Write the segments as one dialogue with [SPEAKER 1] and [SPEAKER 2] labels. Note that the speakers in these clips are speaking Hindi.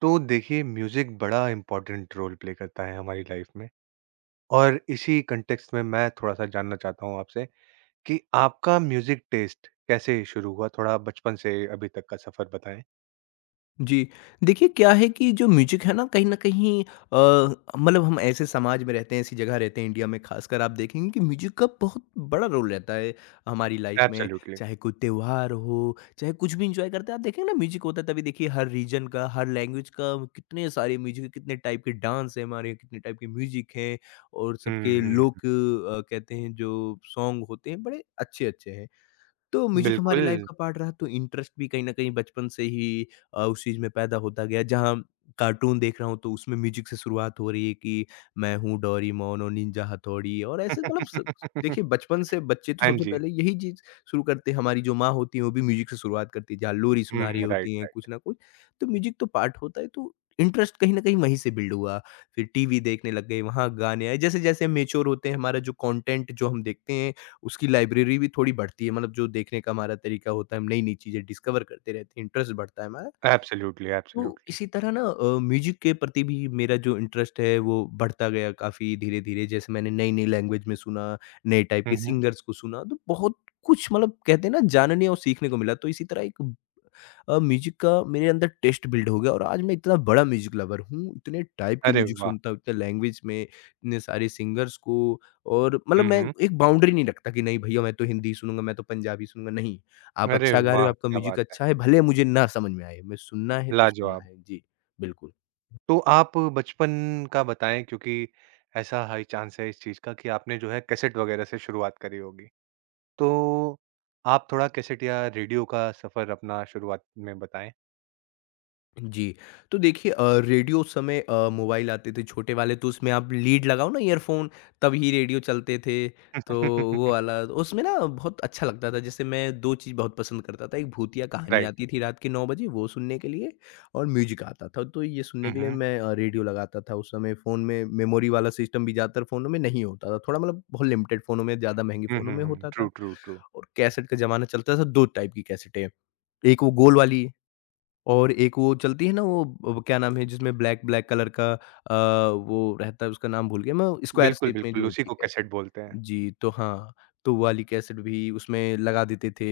[SPEAKER 1] तो देखिए म्यूज़िक बड़ा इम्पोर्टेंट रोल प्ले करता है हमारी लाइफ में। और इसी कॉन्टेक्स्ट में मैं थोड़ा-सा जानना चाहता हूँ आपसे कि आपका म्यूज़िक टेस्ट कैसे शुरू हुआ? थोड़ा बचपन से अभी तक का सफ़र बताएँ।
[SPEAKER 2] जी, देखिए क्या है कि जो म्यूज़िक है ना कहीं न कहीं मतलब हम ऐसे समाज में रहते हैं, ऐसी जगह रहते हैं इंडिया में ख़ासकर आप देखेंगे कि म्यूज़िक का बहुत बड़ा रोल रहता है हमारी लाइफ़ में।
[SPEAKER 1] एब्सोल्युटली।
[SPEAKER 2] चाहे कोई त्योहार हो, चाहे कुछ भी एन्जॉय करते हैं आप देखेंगे ना म्यूज़िक होता है तभी देखिए हर रीजन का, हर लैंग्वेज का कितने सारे म्यूज़िक कितने टाइप के डांस हैं हमारे, कितने टाइप के म्यूज़िक हैं और सबके
[SPEAKER 1] हुँ, हुँ।
[SPEAKER 2] लोक कहते हैं जो सॉन्ग होते हैं बड़े अच्छे-अच्छे हैं। तो म्यूज़िक हमारी
[SPEAKER 1] बिल्कुल।
[SPEAKER 2] लाइफ़ का पार्ट रहा तो इंटरेस्ट भी कहीं न कहीं बचपन से ही उस चीज़ में पैदा होता गया जहाँ कार्टून देख रहा हूँ तो उसमें म्यूज़िक से शुरुआत हो रही है कि मैं हूँ डोरेमोन और निंजा हथौड़ी और ऐसे मतलब स देखिए बचपन से बच्चे तो
[SPEAKER 1] हाँ
[SPEAKER 2] सबसे
[SPEAKER 1] जी।
[SPEAKER 2] पहले यही चीज़ शुरू करते हैं, हमारी जो माँ होती हैं वो भी म्यूज़िक से शुरुआत करती है, जहाँ लोरी सुना रही
[SPEAKER 1] हुँ, राइट,
[SPEAKER 2] होती हैं
[SPEAKER 1] राइट।
[SPEAKER 2] कुछ ना कुछ, तो म्यूज़िक तो पार्ट होता है तो इंटरेस्ट कहीं न कहीं वहीं से बिल्ड हुआ। फिर टीवी देखने लग गए, वहाँ गाने आए, जैसे-जैसे हम मैच्योर होते हैं हमारा जो कंटेंट जो हम देखते हैं उसकी लाइब्रेरी भी थोड़ी बढ़ती है मतलब जो देखने का हमारा तरीका होता है, हम नई-नई चीज़ें डिस्कवर करते रहते हैं, इंटरेस्ट बढ़ता है हमारा।
[SPEAKER 1] एब्सोल्युटली,
[SPEAKER 2] तो
[SPEAKER 1] एब्सोल्युटली।
[SPEAKER 2] इसी तरह ना म्यूज़िक के प्रति भी मेरा जो इंटरेस्ट है वो बढ़ता गया काफ़ी धीरे-धीरे जैसे मैंने नई-नई लैंग्वेज में सुना, नए टाइप
[SPEAKER 1] हुँ,
[SPEAKER 2] के
[SPEAKER 1] हुँ।
[SPEAKER 2] सिंगर्स को सुना, तो बहुत कुछ मतलब कहते हैं ना जानने और सीखने को मिला। तो इसी तरह एक म्यूज़िक का मेरे अंदर टेस्ट बिल्ड हो गया और आज मैं इतना बड़ा म्यूज़िक लवर हूँ, इतने टाइप के
[SPEAKER 1] अरे
[SPEAKER 2] म्यूज़िक
[SPEAKER 1] वाह!
[SPEAKER 2] सुनता हूँ, इतने लैंग्वेज में, इतने सारे सिंगर्स को और मतलब
[SPEAKER 1] हुँ,
[SPEAKER 2] मैं
[SPEAKER 1] हुँ।
[SPEAKER 2] एक बाउंड्री नहीं रखता कि नहीं भैया मैं तो हिंदी सुनूँगा, मैं तो पंजाबी सुनूँगा, नहीं। आप
[SPEAKER 1] अरे
[SPEAKER 2] अच्छा गा रहे हो,
[SPEAKER 1] वाह!
[SPEAKER 2] आपका
[SPEAKER 1] क्या
[SPEAKER 2] म्यूज़िक
[SPEAKER 1] बात है।
[SPEAKER 2] अच्छा है, भले मुझे ना समझ में आए, मैं सुनना है तो सुनना
[SPEAKER 1] लाजवाब।
[SPEAKER 2] है। जी, बिल्कुल।
[SPEAKER 1] तो आप बचपन का बताएँ क्योंकि ऐसा हाई चांस है इस चीज़ का कि आपने जो है कैसेट वगैरह से शुरुआत करी होगी। तो आप थोड़ा कैसेट या रेडियो का सफ़र अपना शुरुआत में बताएँ?
[SPEAKER 2] जी, तो देखिए रेडियो उस समय मोबाइल आते थे छोटे वाले तो उसमें आप लीड लगाओ ना ईयरफ़ोन तभी रेडियो चलते थे, तो वो वाला उसमें ना बहुत अच्छा लगता था। जैसे मैं 2 चीज़ बहुत पसंद करता था, एक भूतिया हुँ। कहानी
[SPEAKER 1] राइट।
[SPEAKER 2] आती थी रात के 9 बजे वो सुनने के लिए और म्यूज़िक आता था, तो ये सुनने
[SPEAKER 1] हुँ,
[SPEAKER 2] के लिए
[SPEAKER 1] हुँ।
[SPEAKER 2] मैं रेडियो लगाता था। उस समय फ़ोन में मेमोरी वाला सिस्टम भी ज़्यादातर फ़ोनों में नहीं होता था, थोड़ा मतलब बहुत लिमिटेड फ़ोनों में, ज़्यादा महँगे
[SPEAKER 1] हुँ,
[SPEAKER 2] फ़ोनों
[SPEAKER 1] हुँ,
[SPEAKER 2] में
[SPEAKER 1] हुँ।
[SPEAKER 2] होता था
[SPEAKER 1] ट्रू, ट्रू, ट्रू।
[SPEAKER 2] और कैसेट का ज़माना चलता था, 2 टाइप की कैसेटें, एक वो गोल वाली और एक वो चलती है ना वो ब क्या नाम है जिसमें ब्लैक ब्लैक कलर का वो रहता है उसका नाम भूल गया मैं स्क्वायर
[SPEAKER 1] बिल्कुल,
[SPEAKER 2] शेप में जो
[SPEAKER 1] बिल्कुल उसी
[SPEAKER 2] होती है
[SPEAKER 1] को
[SPEAKER 2] कैसेट।
[SPEAKER 1] कैसेट बोलते हैं।
[SPEAKER 2] जी, तो हाँ, तो वो वाली कैसेट भी उसमें लगा देते थे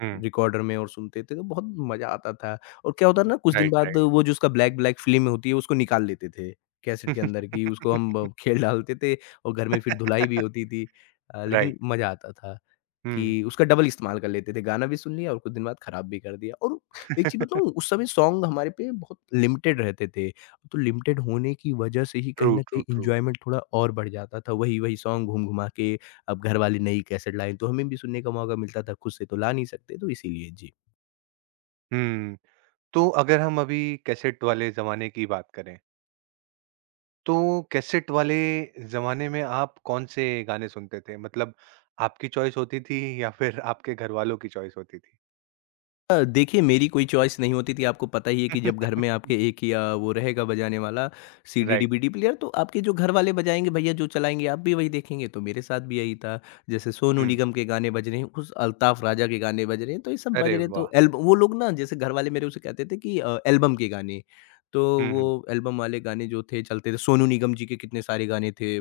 [SPEAKER 1] हुँ,
[SPEAKER 2] रिकॉर्डर में और सुनते थे तो बहुत मज़ा आता था। और क्या होता है ना कुछ दिन
[SPEAKER 1] राइट,
[SPEAKER 2] बाद
[SPEAKER 1] राइट।
[SPEAKER 2] वो जो उसका ब्लैक ब्लैक फ़िल्म होती है उसको निकाल लेते थे कैसेट के अंदर की उसको हम ब खेल डालते थे और घर में फिर धुलाई भी होती थी। लेकिन
[SPEAKER 1] राइट।
[SPEAKER 2] मज़ा आता था।
[SPEAKER 1] हुँ।
[SPEAKER 2] कि उसका डबल इस्तेमाल कर लेते थे, गाना भी सुन लिया और कुछ दिन बाद खराब भी कर दिया और एक चीज़ बताऊँ उस समय सॉन्ग हमारे पे बहुत लिमिटेड रहते थे। तो लिमिटेड होने की वजह से ही
[SPEAKER 1] ट्रू,
[SPEAKER 2] कहीं न कहीं
[SPEAKER 1] ट्रू, ट्रू।
[SPEAKER 2] एन्जॉयमेंट थोड़ा और बढ़ जाता था, वही-वही सॉन्ग घूम-घुमा के अब घर वाले नई कैसेट लाए, तो हमें भी सुनने का मौका मिलता था, खुद से तो ला नहीं सकते, तो इसीलिए। जी।
[SPEAKER 1] हुँ। तो अगर हम अभी कैसेट वाले ज़माने की बात करें, तो कैसेट वाले ज़माने में आप कौन से गाने सुनते थे? मतलब आपकी चॉइस होती थी या फिर आपके घरवालों की चॉइस होती थी?
[SPEAKER 2] देखिए मेरी कोई चॉइस नहीं होती थी, आपको पता ही है कि जब घर में आपके एक ही वो रहेगा बजाने वाला सीडी,
[SPEAKER 1] राइट।
[SPEAKER 2] डीवीडी प्लेयर तो आपके जो घर वाले बजाएँगे भैया जो चलाएँगे आप भी वही देखेंगे, तो मेरे साथ भी यही था। जैसे सोनू
[SPEAKER 1] हुँ।
[SPEAKER 2] निगम के गाने बज रहे हैं, कुछ अल्ताफ राजा के गाने बज रहे हैं, तो ये सब बज
[SPEAKER 1] अरे
[SPEAKER 2] रहे हैं तो
[SPEAKER 1] वाह!
[SPEAKER 2] एल्ब वो लोग ना जैसे घर वाले मेरे उसे कहते थे कि एल्बम के गाने, तो
[SPEAKER 1] हुँ, हुँ।
[SPEAKER 2] वो एल्बम वाले गाने जो थे चलते थे, सोनू निगम जी के कितने सारे गाने थे,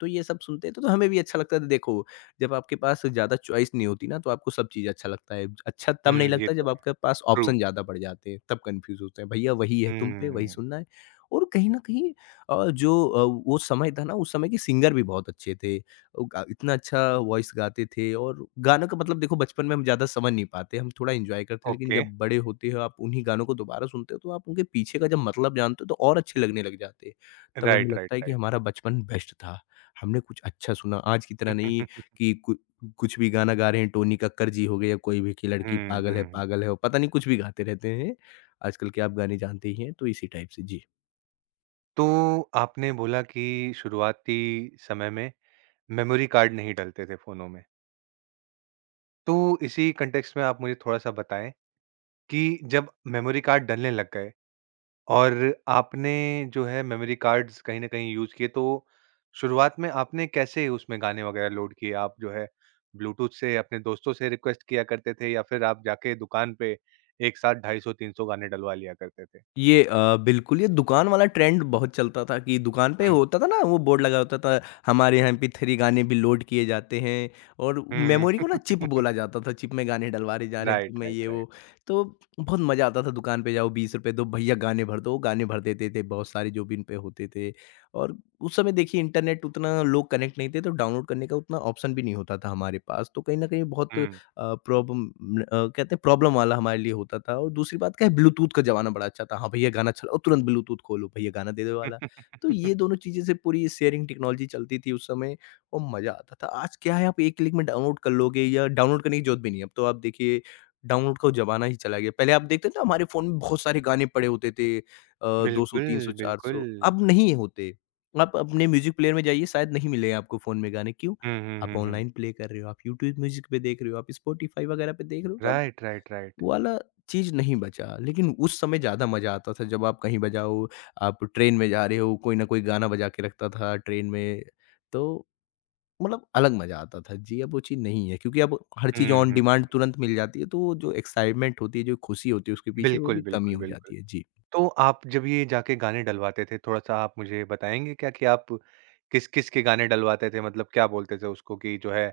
[SPEAKER 2] तो ये सब सुनते थे तो हमें भी अच्छा लगता था देखो जब आपके पास ज़्यादा चॉइस नहीं होती ना, तो आपको सब चीज़ अच्छा लगता है। अच्छा तब नहीं
[SPEAKER 1] हुँ, ये
[SPEAKER 2] लगता
[SPEAKER 1] तो
[SPEAKER 2] जब
[SPEAKER 1] है,
[SPEAKER 2] आपके पास
[SPEAKER 1] ट्रू।
[SPEAKER 2] ऑप्शन ज़्यादा बढ़ जाते हैं, तब कन्फ्यूज़ होते हैं। भैया वही है तुम पे, वही
[SPEAKER 1] हुँ।
[SPEAKER 2] सुनना है और कहीं न कहीं अ, जो अ, वो समय था ना, उस समय के सिंगर भी बहुत अच्छे थे। वो गा इतना अच्छा वॉइस गाते थे और गानों का मतलब देखो बचपन में हम ज़्यादा समझ नहीं पाते, हम थोड़ा एन्जॉय करते हैं, लेकिन
[SPEAKER 1] ओके।
[SPEAKER 2] जब बड़े होते हो, आप उन्हीं गानों को दोबारा सुनते हो, तो आप उनके पीछे का जब मतलब जानते हो, तो और अच्छे लगने लग जाते हैं। तब हमें
[SPEAKER 1] राइट,
[SPEAKER 2] लगता
[SPEAKER 1] राइट,
[SPEAKER 2] है कि
[SPEAKER 1] राइट।
[SPEAKER 2] हमारा बचपन बेस्ट था। हमने कुछ अच्छा सुना, आज की तरह नहीं कि कु कुछ भी गाना गा रहे हैं, टोनी कक्कड़ जी हो गए या कोई भी कि लड़की
[SPEAKER 1] हुँ, हुँ।
[SPEAKER 2] पागल है, और पता नहीं कुछ भी गाते रहते हैं। आजकल के आप गाने जानते ही हैं, तो इसी टाइप से। जी।
[SPEAKER 1] तो आपने बोला कि शुरुआती समय में मेमोरी कार्ड नहीं डलते थे फ़ोनों में। तो इसी कॉन्टेक्स्ट में आप मुझे थोड़ा-सा बताएँ कि जब मेमोरी कार्ड डलने लग गए और आपने जो है मेमोरी कार्ड्स कहीं न कहीं यूज़ किए, तो शुरुआत में आपने कैसे उसमें गाने वगैरह लोड किए? आप जो है ब्लूटूथ से अपने दोस्तों से रिक्वेस्ट किया करते थे या फिर आप जाके दुकान पे एक साथ 250-300 गाने डलवा लिया करते थे?
[SPEAKER 2] ये बिल्कुल, ये दुकान वाला ट्रेंड बहुत चलता था कि दुकान पे
[SPEAKER 1] हुँ,
[SPEAKER 2] होता था ना वो बोर्ड लगा होता था, हमारे यहाँ एमपी3 गाने भी लोड किए जाते हैं और
[SPEAKER 1] हुँ।
[SPEAKER 2] मेमोरी को ना चिप बोला जाता था, चिप में गाने डलवाए जा रहे हैं, चिप
[SPEAKER 1] राइट,
[SPEAKER 2] में
[SPEAKER 1] राइट,
[SPEAKER 2] ये
[SPEAKER 1] राइट।
[SPEAKER 2] वो। तो बहुत मज़ा आता था दुकान पे जाओ, ₹20 दो, भैया गाने भर दो, वो गाने भर देते थे बहुत सारे जो भी इन पे होते थे। और उस समय देखिए इंटरनेट उतना लोग कनेक्ट नहीं थे, तो डाउनलोड करने का उतना ऑप्शन भी नहीं होता था हमारे पास, तो कहीं न कहीं बहुत
[SPEAKER 1] हुँ।
[SPEAKER 2] अ, प्रॉब्लम न अ, कहते हैं प्रॉब्लम वाला हमारे लिए होता था और दूसरी बात क्या है ब्लूटूथ का ज़माना बड़ा अच्छा था। हाँ, भैया गाना चलाओ तुरंत ब्लूटूथ खोलो भैया गाना दे दो वाला। तो ये दोनों चीज़ें से पूरी शेयरिंग टेक्नोलॉजी चलती थी उस समय और मज़ा आता था। आज क्या है आप एक क्लिक में डाउनलोड कर लोगे या डाउनलोड करने की ज़रूरत भी नहीं है। अब तो आप देखिए डाउनलोड का ज़माना ही चला गया। पहले आप देखते थे हमारे फ़ोन में बहुत सारे गाने पड़े होते थे 200,
[SPEAKER 1] बिल्कुल,
[SPEAKER 2] 300,
[SPEAKER 1] बिल्कुल।
[SPEAKER 2] 400 अब नहीं होते। आप अपने म्यूज़िक प्लेयर में जाइए शायद नहीं मिले आपको फ़ोन में गाने क्यों?
[SPEAKER 1] हुँ, हुँ,
[SPEAKER 2] आप
[SPEAKER 1] हुँ, हुँ।
[SPEAKER 2] ऑनलाइन प्ले कर रहे हो, आप यूट्यूब म्यूज़िक पे देख रहे हो, आप स्पॉटिफ़ाई वगैरह पे देख रहे हो, तो अब
[SPEAKER 1] राइट, राइट, राइट।
[SPEAKER 2] वो वाला चीज़ नहीं बचा। लेकिन उस समय ज़्यादा मज़ा आता था जब आप कहीं बजाओ, आप ट्रेन में जा रहे हो, कोई ना कोई गाना बजा के रखता था ट्रेन में, तो मतलब अलग मज़ा आता था। जी, अब वो चीज़ नहीं है क्योंकि अब हर चीज़
[SPEAKER 1] हुँ,
[SPEAKER 2] ऑन
[SPEAKER 1] हुँ।
[SPEAKER 2] डिमांड तुरंत मिल जाती है, तो वो जो एक्साइटमेंट होती है, जो खुशी होती है उसके पीछे, वो
[SPEAKER 1] बिल्कुल,
[SPEAKER 2] भी कम ही
[SPEAKER 1] बिल्कुल,
[SPEAKER 2] हो
[SPEAKER 1] बिल्कुल।
[SPEAKER 2] जाती है। जी।
[SPEAKER 1] तो आप जब ये जाके गाने डलवाते थे, थोड़ा-सा आप मुझे बताएँगे क्या कि आप किस-किस के गाने डलवाते थे? मतलब क्या बोलते थे उसको कि जो है,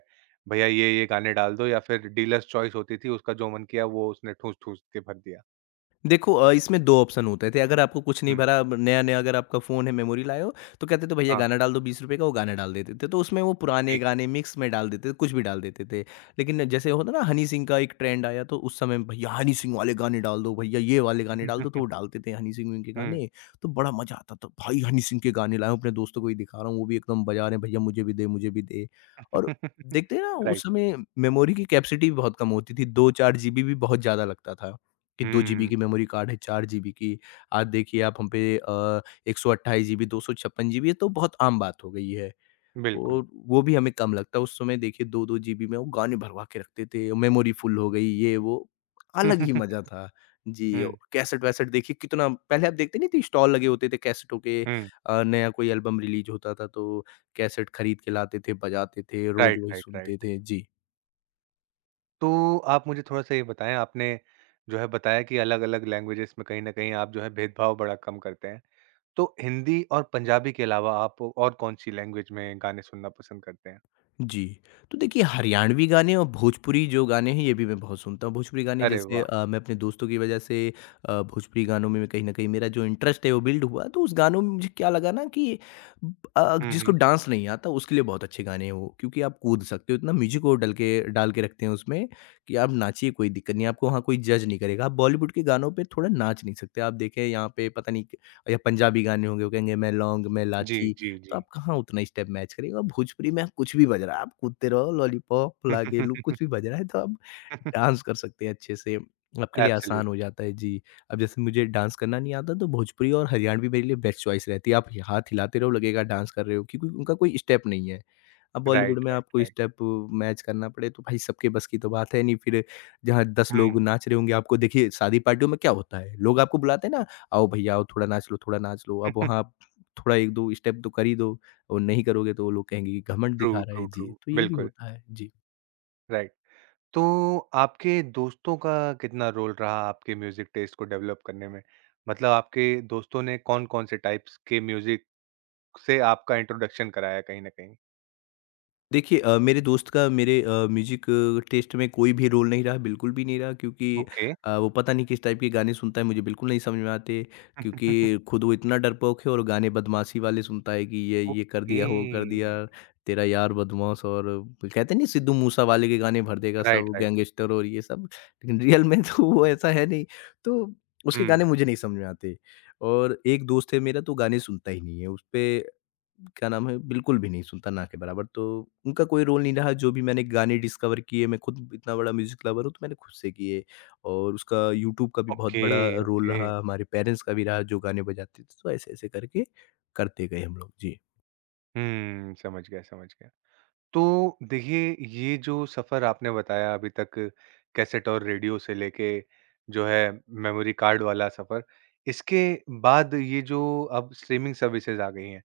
[SPEAKER 1] भैया ये-ये गाने डाल दो या फिर डीलर्स चॉइस होती थी, उसका जो मन किया वो उसने ठूँस-ठूँस के भर दिया?
[SPEAKER 2] देखो इसमें 2 ऑप्शन होते थे, अगर आपको कुछ नहीं
[SPEAKER 1] हुँ।
[SPEAKER 2] भरा अब नया-नया अगर आपका फ़ोन है, मेमोरी लाए हो, तो कहते थे भैया
[SPEAKER 1] हाँ,
[SPEAKER 2] गाना डाल दो ₹20 का, वो गाना डाल देते थे। तो उसमें वो पुराने
[SPEAKER 1] ठीक।
[SPEAKER 2] गाने मिक्स में डाल देते थे, कुछ भी डाल देते थे। लेकिन जैसे होता ना हनी सिंह का एक ट्रेंड आया, तो उस समय भैया हनी सिंह वाले गाने डाल दो, भैया ये वाले गाने डाल दो, तो वो डालते थे हनी सिंह के
[SPEAKER 1] हुँ।
[SPEAKER 2] गाने, तो बड़ा मज़ा आता था। भाई हनी सिंह के गाने लाया हूँ, अपने दोस्तों को भी दिखा रहा हूँ, वो भी एकदम बजा रहे हैं, भैया मुझे भी दे, मुझे भी दे। और देखते हैं ना उस
[SPEAKER 1] राइट।
[SPEAKER 2] समय मेमोरी की कैपेसिटी भी बहुत कम होती थी, 2-4 जीबी भी बहुत ज़्यादा लगता था। कि 2 जीबी
[SPEAKER 1] हुँ,
[SPEAKER 2] की मेमोरी कार्ड है, 4 जीबी की। आज देखिए आप हम पे 128 जीबी, 256 जीबी ये तो बहुत आम बात हो गई है।
[SPEAKER 1] बिल्कुल।
[SPEAKER 2] और वो भी हमें कम लगता है, उस समय देखिए 2-2 जीबी में वो गाने भरवा के रखते थे, मेमोरी फुल हो गई, ये वो। अलग ही मज़ा था। जी, और
[SPEAKER 1] हुँ,
[SPEAKER 2] कैसेट-वैसेट देखिए कितना पहले आप देखते नहीं थे स्टॉल लगे होते थे कैसेटों के
[SPEAKER 1] हुँ।
[SPEAKER 2] नया कोई एल्बम रिलीज़ होता था तो कैसेट खरीद के लाते थे, बजाते थे, रोज़
[SPEAKER 1] राइट,
[SPEAKER 2] वही
[SPEAKER 1] राइट,
[SPEAKER 2] सुनते
[SPEAKER 1] राइट।
[SPEAKER 2] थे। जी।
[SPEAKER 1] तो आप मुझे थोड़ा-सा ये बताएँ, आपने जो है बताया कि अलग-अलग लैंग्वेजेज़ में कहीं न कहीं आप जो है भेदभाव बड़ा कम करते हैं। तो हिंदी और पंजाबी के अलावा आप और कौन-सी लैंग्वेज में गाने सुनना पसंद करते हैं?
[SPEAKER 2] जी। तो देखिए हरियाणवी गाने और भोजपुरी जो गाने हैं ये भी मैं बहुत सुनता हूँ। भोजपुरी गाने
[SPEAKER 1] अरे
[SPEAKER 2] जैसे
[SPEAKER 1] वाह!
[SPEAKER 2] मैं अपने दोस्तों की वज़ह से भोजपुरी गानों में कहीं न कहीं मेरा जो इंटरेस्ट है वो बिल्ड हुआ। तो उस गानों में मुझे क्या लगा ना कि
[SPEAKER 1] हुँ,
[SPEAKER 2] जिसको
[SPEAKER 1] हुँ।
[SPEAKER 2] डांस नहीं आता उसके लिए बहुत अच्छे गाने हैं वो। क्योंकि आप कूद सकते हो इतना म्यूज़िक वो डल के डाल के रखते हैं उसमें कि आप नाचिए कोई दिक्कत नहीं है, आपको वहाँ कोई जज नहीं करेगा। आप बॉलीवुड के गानों पे थोड़ा नाच नहीं सकते। आप देखें यहाँ पे पता नहीं क या पंजाबी गाने होंगे वो कहेंगे मैं लौंग, मैं
[SPEAKER 1] जी,
[SPEAKER 2] इलायची।
[SPEAKER 1] जी,
[SPEAKER 2] तो
[SPEAKER 1] जी।
[SPEAKER 2] आप कहाँ उतना स्टेप मैच करेंगे और भोजपुरी में आप कुछ भी बज रहा है, आप कूदते रहो, लॉलीपॉप, लागे-लू कुछ भी बज रहा है तो आप डांस कर सकते हैं अच्छे से, आपके लिए आसान हो
[SPEAKER 1] एब्सोल्युटली।
[SPEAKER 2] जाता है। जी, अब जैसे मुझे डांस करना नहीं आता तो भोजपुरी और हरियाणवी मेरे लिए बेस्ट चॉइस रहती है। आप हाथ हिलाते रहो लगेगा डांस कर रहे हो क्योंकि उनका कोई स्टेप नहीं है। अब बॉलीवुड
[SPEAKER 1] राइट,
[SPEAKER 2] में
[SPEAKER 1] राइट,
[SPEAKER 2] आपको
[SPEAKER 1] राइट।
[SPEAKER 2] स्टेप मैच करना पड़े तो भाई सबके बस की तो बात है नहीं, फिर जहाँ 10 लोग
[SPEAKER 1] हुँ।
[SPEAKER 2] नाच रहे होंगे आपको देखिए शादी पार्टियों में क्या होता है, लोग आपको बुलाते हैं ना, आओ भैया आओ थोड़ा नाच लो, अब वहाँ थोड़ा 1-2 स्टेप तो कर ही दो और नहीं करोगे तो वो लोग कहेंगे कि घमंड
[SPEAKER 1] ट्रू,
[SPEAKER 2] दिखा रहा है।
[SPEAKER 1] True, true.
[SPEAKER 2] जी, तो ये भी
[SPEAKER 1] बिल्कुल,
[SPEAKER 2] होता है। जी।
[SPEAKER 1] राइट। तो आपके दोस्तों का कितना रोल रहा आपके म्यूज़िक टेस्ट को डेवलप करने में? मतलब आपके दोस्तों ने कौन-कौन से टाइप्स के म्यूज़िक से आपका इंट्रोडक्शन कराया कहीं न कहीं?
[SPEAKER 2] देखिए मेरे दोस्त का मेरे म्यूज़िक टेस्ट में कोई भी रोल नहीं रहा, बिल्कुल भी नहीं रहा क्योंकि
[SPEAKER 1] ओके।
[SPEAKER 2] वो पता नहीं किस टाइप के गाने सुनता है, मुझे बिल्कुल नहीं समझ में आते क्योंकि खुद वो इतना डरपोक है और गाने बदमाशी वाले सुनता है कि ये कर
[SPEAKER 1] ओके।
[SPEAKER 2] दिया, वो कर दिया, तेरा यार बदमाश और कहते नहीं सिद्धू मूसा वाले के गाने भर देगा
[SPEAKER 1] राइट,
[SPEAKER 2] सब
[SPEAKER 1] राइट।
[SPEAKER 2] गैंगस्टर और ये सब, लेकिन रियल में तो वो ऐसा है नहीं। तो उसके गाने
[SPEAKER 1] हुँ।
[SPEAKER 2] मुझे नहीं समझ में आते और एक दोस्त है मेरा तो गाने सुनता ही नहीं है, उसपे क्या नाम है? बिल्कुल भी नहीं, सुल्ताना के बराबर। तो उनका कोई रोल नहीं रहा, जो भी मैंने गाने डिस्कवर किए, मैं खुद इतना बड़ा म्यूज़िक लवर हूँ, तो मैंने खुद से किए और उसका यूट्यूब का भी बहुत
[SPEAKER 1] ओके,
[SPEAKER 2] बड़ा रोल
[SPEAKER 1] ओके।
[SPEAKER 2] रहा, हमारे पेरेंट्स का भी रहा, जो गाने बजाते थे। तो ऐसे-ऐसे करके करते गए हम लोग। जी।
[SPEAKER 1] हुँ, समझ गया, समझ गया। तो देखिए, ये जो सफ़र आपने बताया अभी तक कैसेट और रेडियो से लेके जो है मेमोरी कार्ड वाला सफ़र, इसके बाद ये जो अब स्ट्रीमिंग सर्विसेज़ आ गई हैं,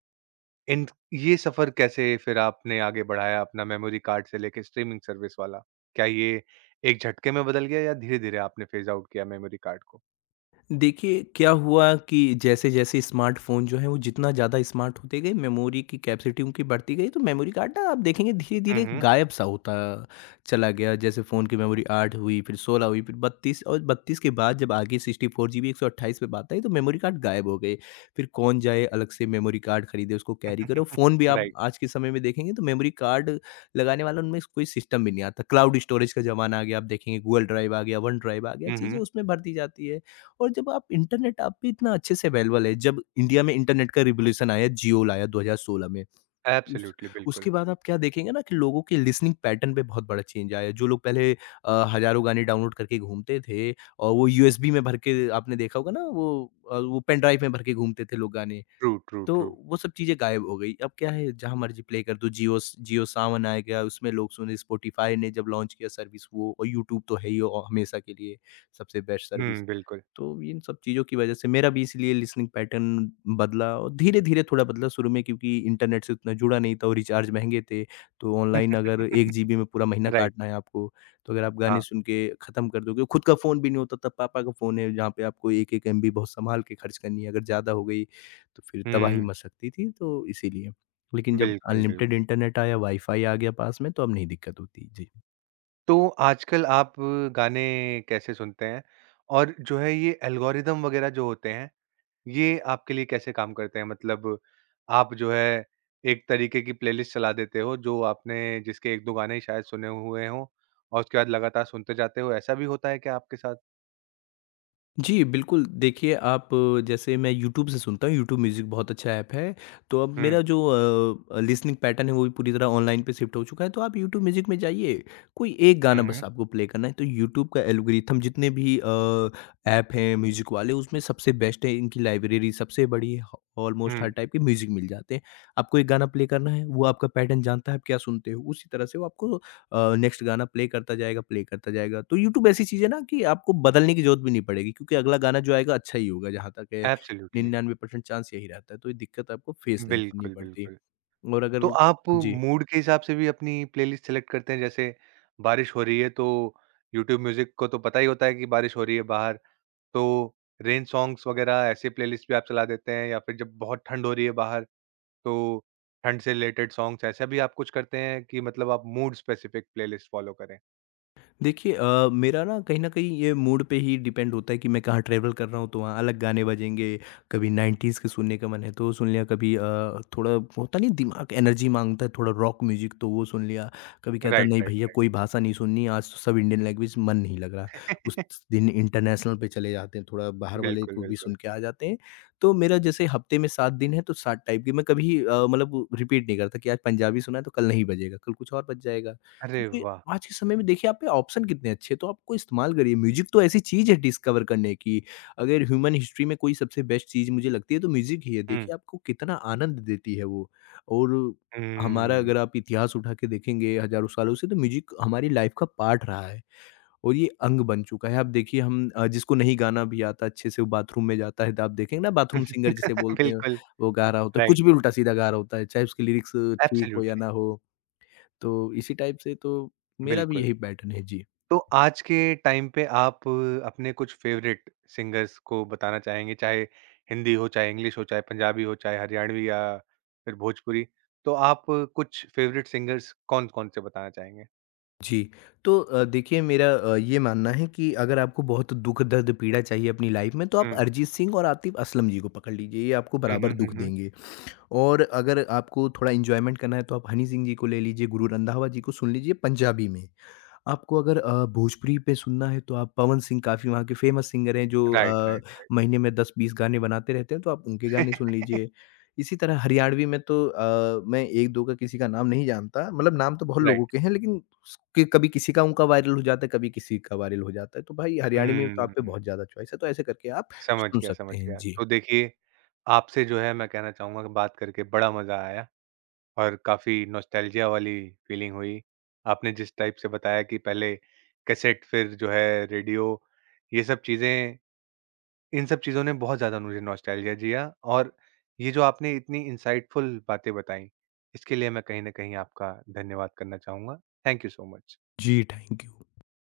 [SPEAKER 1] इन ये सफ़र कैसे फिर आपने आगे बढ़ाया अपना मेमोरी कार्ड से लेके स्ट्रीमिंग सर्विस वाला? क्या ये एक झटके में बदल गया या धीरे-धीरे आपने फ़ेज़ आउट किया मेमोरी कार्ड को?
[SPEAKER 2] देखिए, क्या हुआ कि जैसे-जैसे स्मार्टफ़ोन जो है वो जितना ज़्यादा स्मार्ट होते गए, मेमोरी की कैपेसिटी उनकी बढ़ती गई, तो मेमोरी कार्ड ना आप देखेंगे
[SPEAKER 1] हुँ,
[SPEAKER 2] धीरे-धीरे
[SPEAKER 1] हुँ।
[SPEAKER 2] गायब-सा होता चला गया। जैसे फ़ोन की मेमोरी 8 हुई, फिर 16 हुई, फिर 32 और 32 के बाद जब आगे 64 जीबी, 128 पे बात आई, तो मेमोरी कार्ड गायब हो गए। फिर कौन जाए अलग से मेमोरी कार्ड खरीदे, उसको कैरी करो। फ़ोन भी आप
[SPEAKER 1] राइट।
[SPEAKER 2] आज के समय में देखेंगे तो मेमोरी कार्ड लगाने वाला उनमें कोई सिस्टम भी नहीं आता। क्लाउड स्टोरेज का ज़माना आ गया, आप देखेंगे गूगल ड्राइव आ गया, वन ड्राइव आ गया,
[SPEAKER 1] हुँ,
[SPEAKER 2] चीज़ें
[SPEAKER 1] हुँ।
[SPEAKER 2] उसमें भर दी जाती है। और जब आप इंटरनेट आप पे इतना अच्छे से अवेलेबल है, जब इंडिया में इंटरनेट का रिवॉल्यूशन आया, जियो लाया 2016 में। उस
[SPEAKER 1] एब्सोल्यूटली,
[SPEAKER 2] उसके
[SPEAKER 1] बिल्कुल।
[SPEAKER 2] बाद आप क्या देखेंगे ना कि लोगों के लिसनिंग पैटर्न पे बहुत बड़ा चेंज आया है। जो लोग पहले हज़ारों गाने डाउनलोड करके घूमते थे और वो यूएसबी में भर के आपने देखा होगा ना वो वो पेन ड्राइव में भर के घूमते थे लोग गाने।
[SPEAKER 1] ट्रू, ट्रू,
[SPEAKER 2] तो
[SPEAKER 1] ट्रू।
[SPEAKER 2] वो सब चीज़ें गायब हो गई। अब क्या है जहाँ मर्ज़ी प्ले कर दो जियो सावन आ गया उसमें लोग सुने, स्पॉटिफ़ाई ने जब लॉन्च किया सर्विस वो और यूट्यूब तो है ही औ हमेशा के लिए सबसे बेस्ट सर्विस।
[SPEAKER 1] हुँ, बिल्कुल।
[SPEAKER 2] तो इन सब चीज़ों की वज़ह से मेरा भी इसलिए लिसनिंग पैटर्न बदला और धीरे-धीरे थोड़ा बदला शुरू में क्योंकि इंटरनेट से उतना जुड़ा नहीं था और रिचार्ज महँगे थे। तो ऑनलाइन अगर 1 जीबी में पूरा महीना
[SPEAKER 1] राइट।
[SPEAKER 2] काटना है आपको, तो अगर आप गाने
[SPEAKER 1] हाँ।
[SPEAKER 2] सुन के ख़त्म कर दोगे खुद का फ़ोन भी नहीं होता था, पापा का फ़ोन है जहाँ पे आपको 1-1 एमबी बहुत सँभाल के खर्च करनी है, अगर ज़्यादा हो गई तो फिर तबाही
[SPEAKER 1] हुँ,
[SPEAKER 2] मच सकती थी तो इसीलिए। लेकिन जब
[SPEAKER 1] बिल्कुल,
[SPEAKER 2] अनलिमिटेड
[SPEAKER 1] बिल्कुल।
[SPEAKER 2] इंटरनेट आया, वाईफ़ाई आ गया पास में तो अब नहीं दिक्कत होती। जी।
[SPEAKER 1] तो आजकल आप गाने कैसे सुनते हैं? और जो है ये एल्गोरिदम वगैरह जो होते हैं, ये आपके लिए कैसे काम करते हैं? मतलब आप जो है एक तरीके की प्लेलिस्ट चला देते हो जो आपने, जिसके 1-2 गाने ही शायद सुने हुए हों, और उसके बाद लगातार सुनते जाते हो, ऐसा भी होता है क्या आपके साथ?
[SPEAKER 2] जी, बिल्कुल। देखिए, आप जैसे मैं यूट्यूब से सुनता हूँ, यूट्यूब म्यूज़िक बहुत अच्छा ऐप है। तो अब
[SPEAKER 1] हुँ,
[SPEAKER 2] मेरा जो लिसनिंग पैटर्न है, वो भी पूरी तरह ऑनलाइन पे शिफ्ट हो चुका है। तो आप यूट्यूब म्यूज़िक में जाइए, कोई एक
[SPEAKER 1] हुँ,
[SPEAKER 2] गाना बस
[SPEAKER 1] हुँ,
[SPEAKER 2] आपको प्ले करना है। तो यूट्यूब का एल्गोरिथम जितने भी ऐप हैं म्यूज़िक वाले, उसमें सबसे बेस्ट है, इनकी लाइब्रेरी सबसे बड़ी है। ऑलमोस्ट हर
[SPEAKER 1] हुँ,
[SPEAKER 2] टाइप के म्यूज़िक मिल जाते हैं। आपको एक गाना प्ले करना है, वो आपका पैटर्न जानता है, आप क्या सुनते हो। उसी तरह से वो आपको नेक्स्ट गाना प्ले करता जाएगा, प्ले करता जाएगा। तो यूट्यूब ऐसी चीज़ है ना कि आपको बदलने की ज़रूरत भी नहीं पड़ेगी क्योंकि अगला गाना जो आएगा अच्छा ही होगा जहाँ तक है,
[SPEAKER 1] एब्सोल्यूटली,
[SPEAKER 2] 99% चांस यही रहता है। तो ये दिक्कत आपको फेस नहीं करनी
[SPEAKER 1] बिल्कुल,
[SPEAKER 2] पड़ती
[SPEAKER 1] बिल्कुल।
[SPEAKER 2] और
[SPEAKER 1] तो
[SPEAKER 2] अगर
[SPEAKER 1] आप
[SPEAKER 2] जी।
[SPEAKER 1] मूड के हिसाब से भी अपनी प्लेलिस्ट सेलेक्ट करते हैं? जैसे बारिश हो रही है, तो यूट्यूब म्यूजिक को तो पता ही होता है कि बारिश हो रही है बाहर, तो रेन सॉन्ग्स वगैरह ऐसे प्लेलिस्ट भी आप चला देते हैं? या फिर जब बहुत ठंड हो रही है बाहर, तो ठंड से रिलेटेड सॉन्ग्स, ऐसा भी आप कुछ करते हैं कि मतलब आप मूड स्पेसिफिक प्लेलिस्ट फॉलो करें?
[SPEAKER 2] देखिए मेरा ना कहीं न कहीं ये मूड पे ही डिपेंड होता है कि मैं कहाँ ट्रैवल कर रहा हूँ, तो वहाँ अलग गाने बजेंगे। कभी 90s के सुनने का मन है तो सुन लिया, कभी थोड़ा होता नहीं दिमाग एनर्जी माँगता है थोड़ा रॉक म्यूज़िक तो वो सुन लिया। कभी कहता
[SPEAKER 1] राइट,
[SPEAKER 2] नहीं
[SPEAKER 1] राइट,
[SPEAKER 2] भैया
[SPEAKER 1] राइट।
[SPEAKER 2] कोई भाषा नहीं सुननी, आज तो सब इंडियन लैंग्वेज मन नहीं लग रहा। उस दिन इंटरनेशनल पे चले जाते हैं, थोड़ा बाहर वाले
[SPEAKER 1] बिल्कुल,
[SPEAKER 2] को भी सुन
[SPEAKER 1] बिल्कुल।
[SPEAKER 2] के आ जाते हैं। तो मेरा जैसे हफ्ते में 7 दिन है तो 7 टाइप के मैं कभी मतलब रिपीट नहीं करता कि आज पंजाबी सुना है तो कल नहीं बजेगा, कल कुछ और बज जाएगा।
[SPEAKER 1] अरे
[SPEAKER 2] क्योंकि
[SPEAKER 1] वाह।
[SPEAKER 2] आज के समय में देखिए आप पे ऑप्शन कितने अच्छे हैं, तो आपको इस्तेमाल करिए। म्यूज़िक तो ऐसी चीज़ है डिस्कवर करने की, अगर ह्यूमन हिस्ट्री में कोई सबसे बेस्ट चीज़ मुझे लगती है तो म्यूज़िक ही है।
[SPEAKER 1] हम्म।
[SPEAKER 2] देखिए आपको कितना आनंद देती है वो और हमारा
[SPEAKER 1] हम्म।
[SPEAKER 2] अगर आप इतिहास उठा के देखेंगे हज़ारों सालों से तो म्यूज़िक हमारी लाइफ़ का पार्ट रहा है और ये अंग बन चुका है। आप देखिए हम जिसको नहीं गाना भी आता अच्छे से वो बाथरूम में जाता है तो आप देखेंगे ना बाथरूम सिंगर जिसे बोलते हैं,
[SPEAKER 1] बिल्कुल।
[SPEAKER 2] वो गा रहा होता है,
[SPEAKER 1] राइट।
[SPEAKER 2] कुछ भी उल्टा-सीधा गा रहा होता है, चाहे उसकी लिरिक्स ठीक हो या ना
[SPEAKER 1] एब्सोल्युटली।
[SPEAKER 2] हो। तो इसी टाइप से तो मेरा भी
[SPEAKER 1] बिल्कुल।
[SPEAKER 2] यही पैटर्न है। जी।
[SPEAKER 1] तो आज के टाइम पे आप अपने कुछ फेवरेट सिंगर्स को बताना चाहेंगे, चाहे हिंदी हो, चाहे इंग्लिश हो, चाहे पंजाबी हो, चाहे हरियाणवी या फिर भोजपुरी। तो आप कुछ फेवरेट सिंगर्स कौन-कौन से बताना चाहेंगे?
[SPEAKER 2] जी। तो देखिए मेरा ये मानना है कि अगर आपको बहुत दुःख दर्द पीड़ा चाहिए अपनी लाइफ़ में तो आप
[SPEAKER 1] हुँ।
[SPEAKER 2] अरिजीत सिंह और आतिफ़ असलम जी को पकड़ लीजिए, ये आपको
[SPEAKER 1] हुँ,
[SPEAKER 2] बराबर
[SPEAKER 1] हुँ,
[SPEAKER 2] दुःख
[SPEAKER 1] हुँ, हुँ।
[SPEAKER 2] देंगे। और अगर आपको थोड़ा एन्जॉयमेंट करना है तो आप हनी सिंह जी को ले लीजिए, गुरु रंधावा जी को सुन लीजिए पंजाबी में। आपको अगर भोजपुरी पे सुनना है तो आप पवन सिंह काफ़ी वहाँ के फ़ेमस सिंगर हैं जो
[SPEAKER 1] राइट, राइट।
[SPEAKER 2] महीने में 10-20 गाने बनाते रहते हैं तो आप उनके गाने सुन लीजिए। इसी तरह हरियाणवी में तो मैं 1-2 का किसी का नाम नहीं जानता मतलब नाम तो बहुत लोगों
[SPEAKER 1] राइट।
[SPEAKER 2] के हैं लेकिन स कि कभी किसी का उनका वायरल हो जाता है, कभी किसी का वायरल हो जाता है। तो भाई हरियाणवी में तो आप पे
[SPEAKER 1] हुँ।
[SPEAKER 2] बहुत ज़्यादा चॉइस है तो ऐसे करके आप
[SPEAKER 1] समझ
[SPEAKER 2] सुन
[SPEAKER 1] गया,
[SPEAKER 2] सकते
[SPEAKER 1] समझ
[SPEAKER 2] हैं।
[SPEAKER 1] गया।
[SPEAKER 2] जी।
[SPEAKER 1] तो देखिए, आपसे जो है मैं कहना चाहूँगा कि बात करके बड़ा मज़ा आया। और काफ़ी नॉस्टैल्जिया वाली फीलिंग हुई। आपने जिस टाइप से बताया कि पहले कैसेट फिर जो है रेडियो, ये सब चीज़ें, इन सब चीज़ों ने बहुत ज़्यादा मुझे नॉस्टैल्जिया दिया। और ये जो आपने इतनी इनसाइटफुल बातें बताई, इसके लिए मैं कहीं न कहीं आपका धन्यवाद करना चाहूँगा। Thank you so much.
[SPEAKER 2] जी, थैंक यू।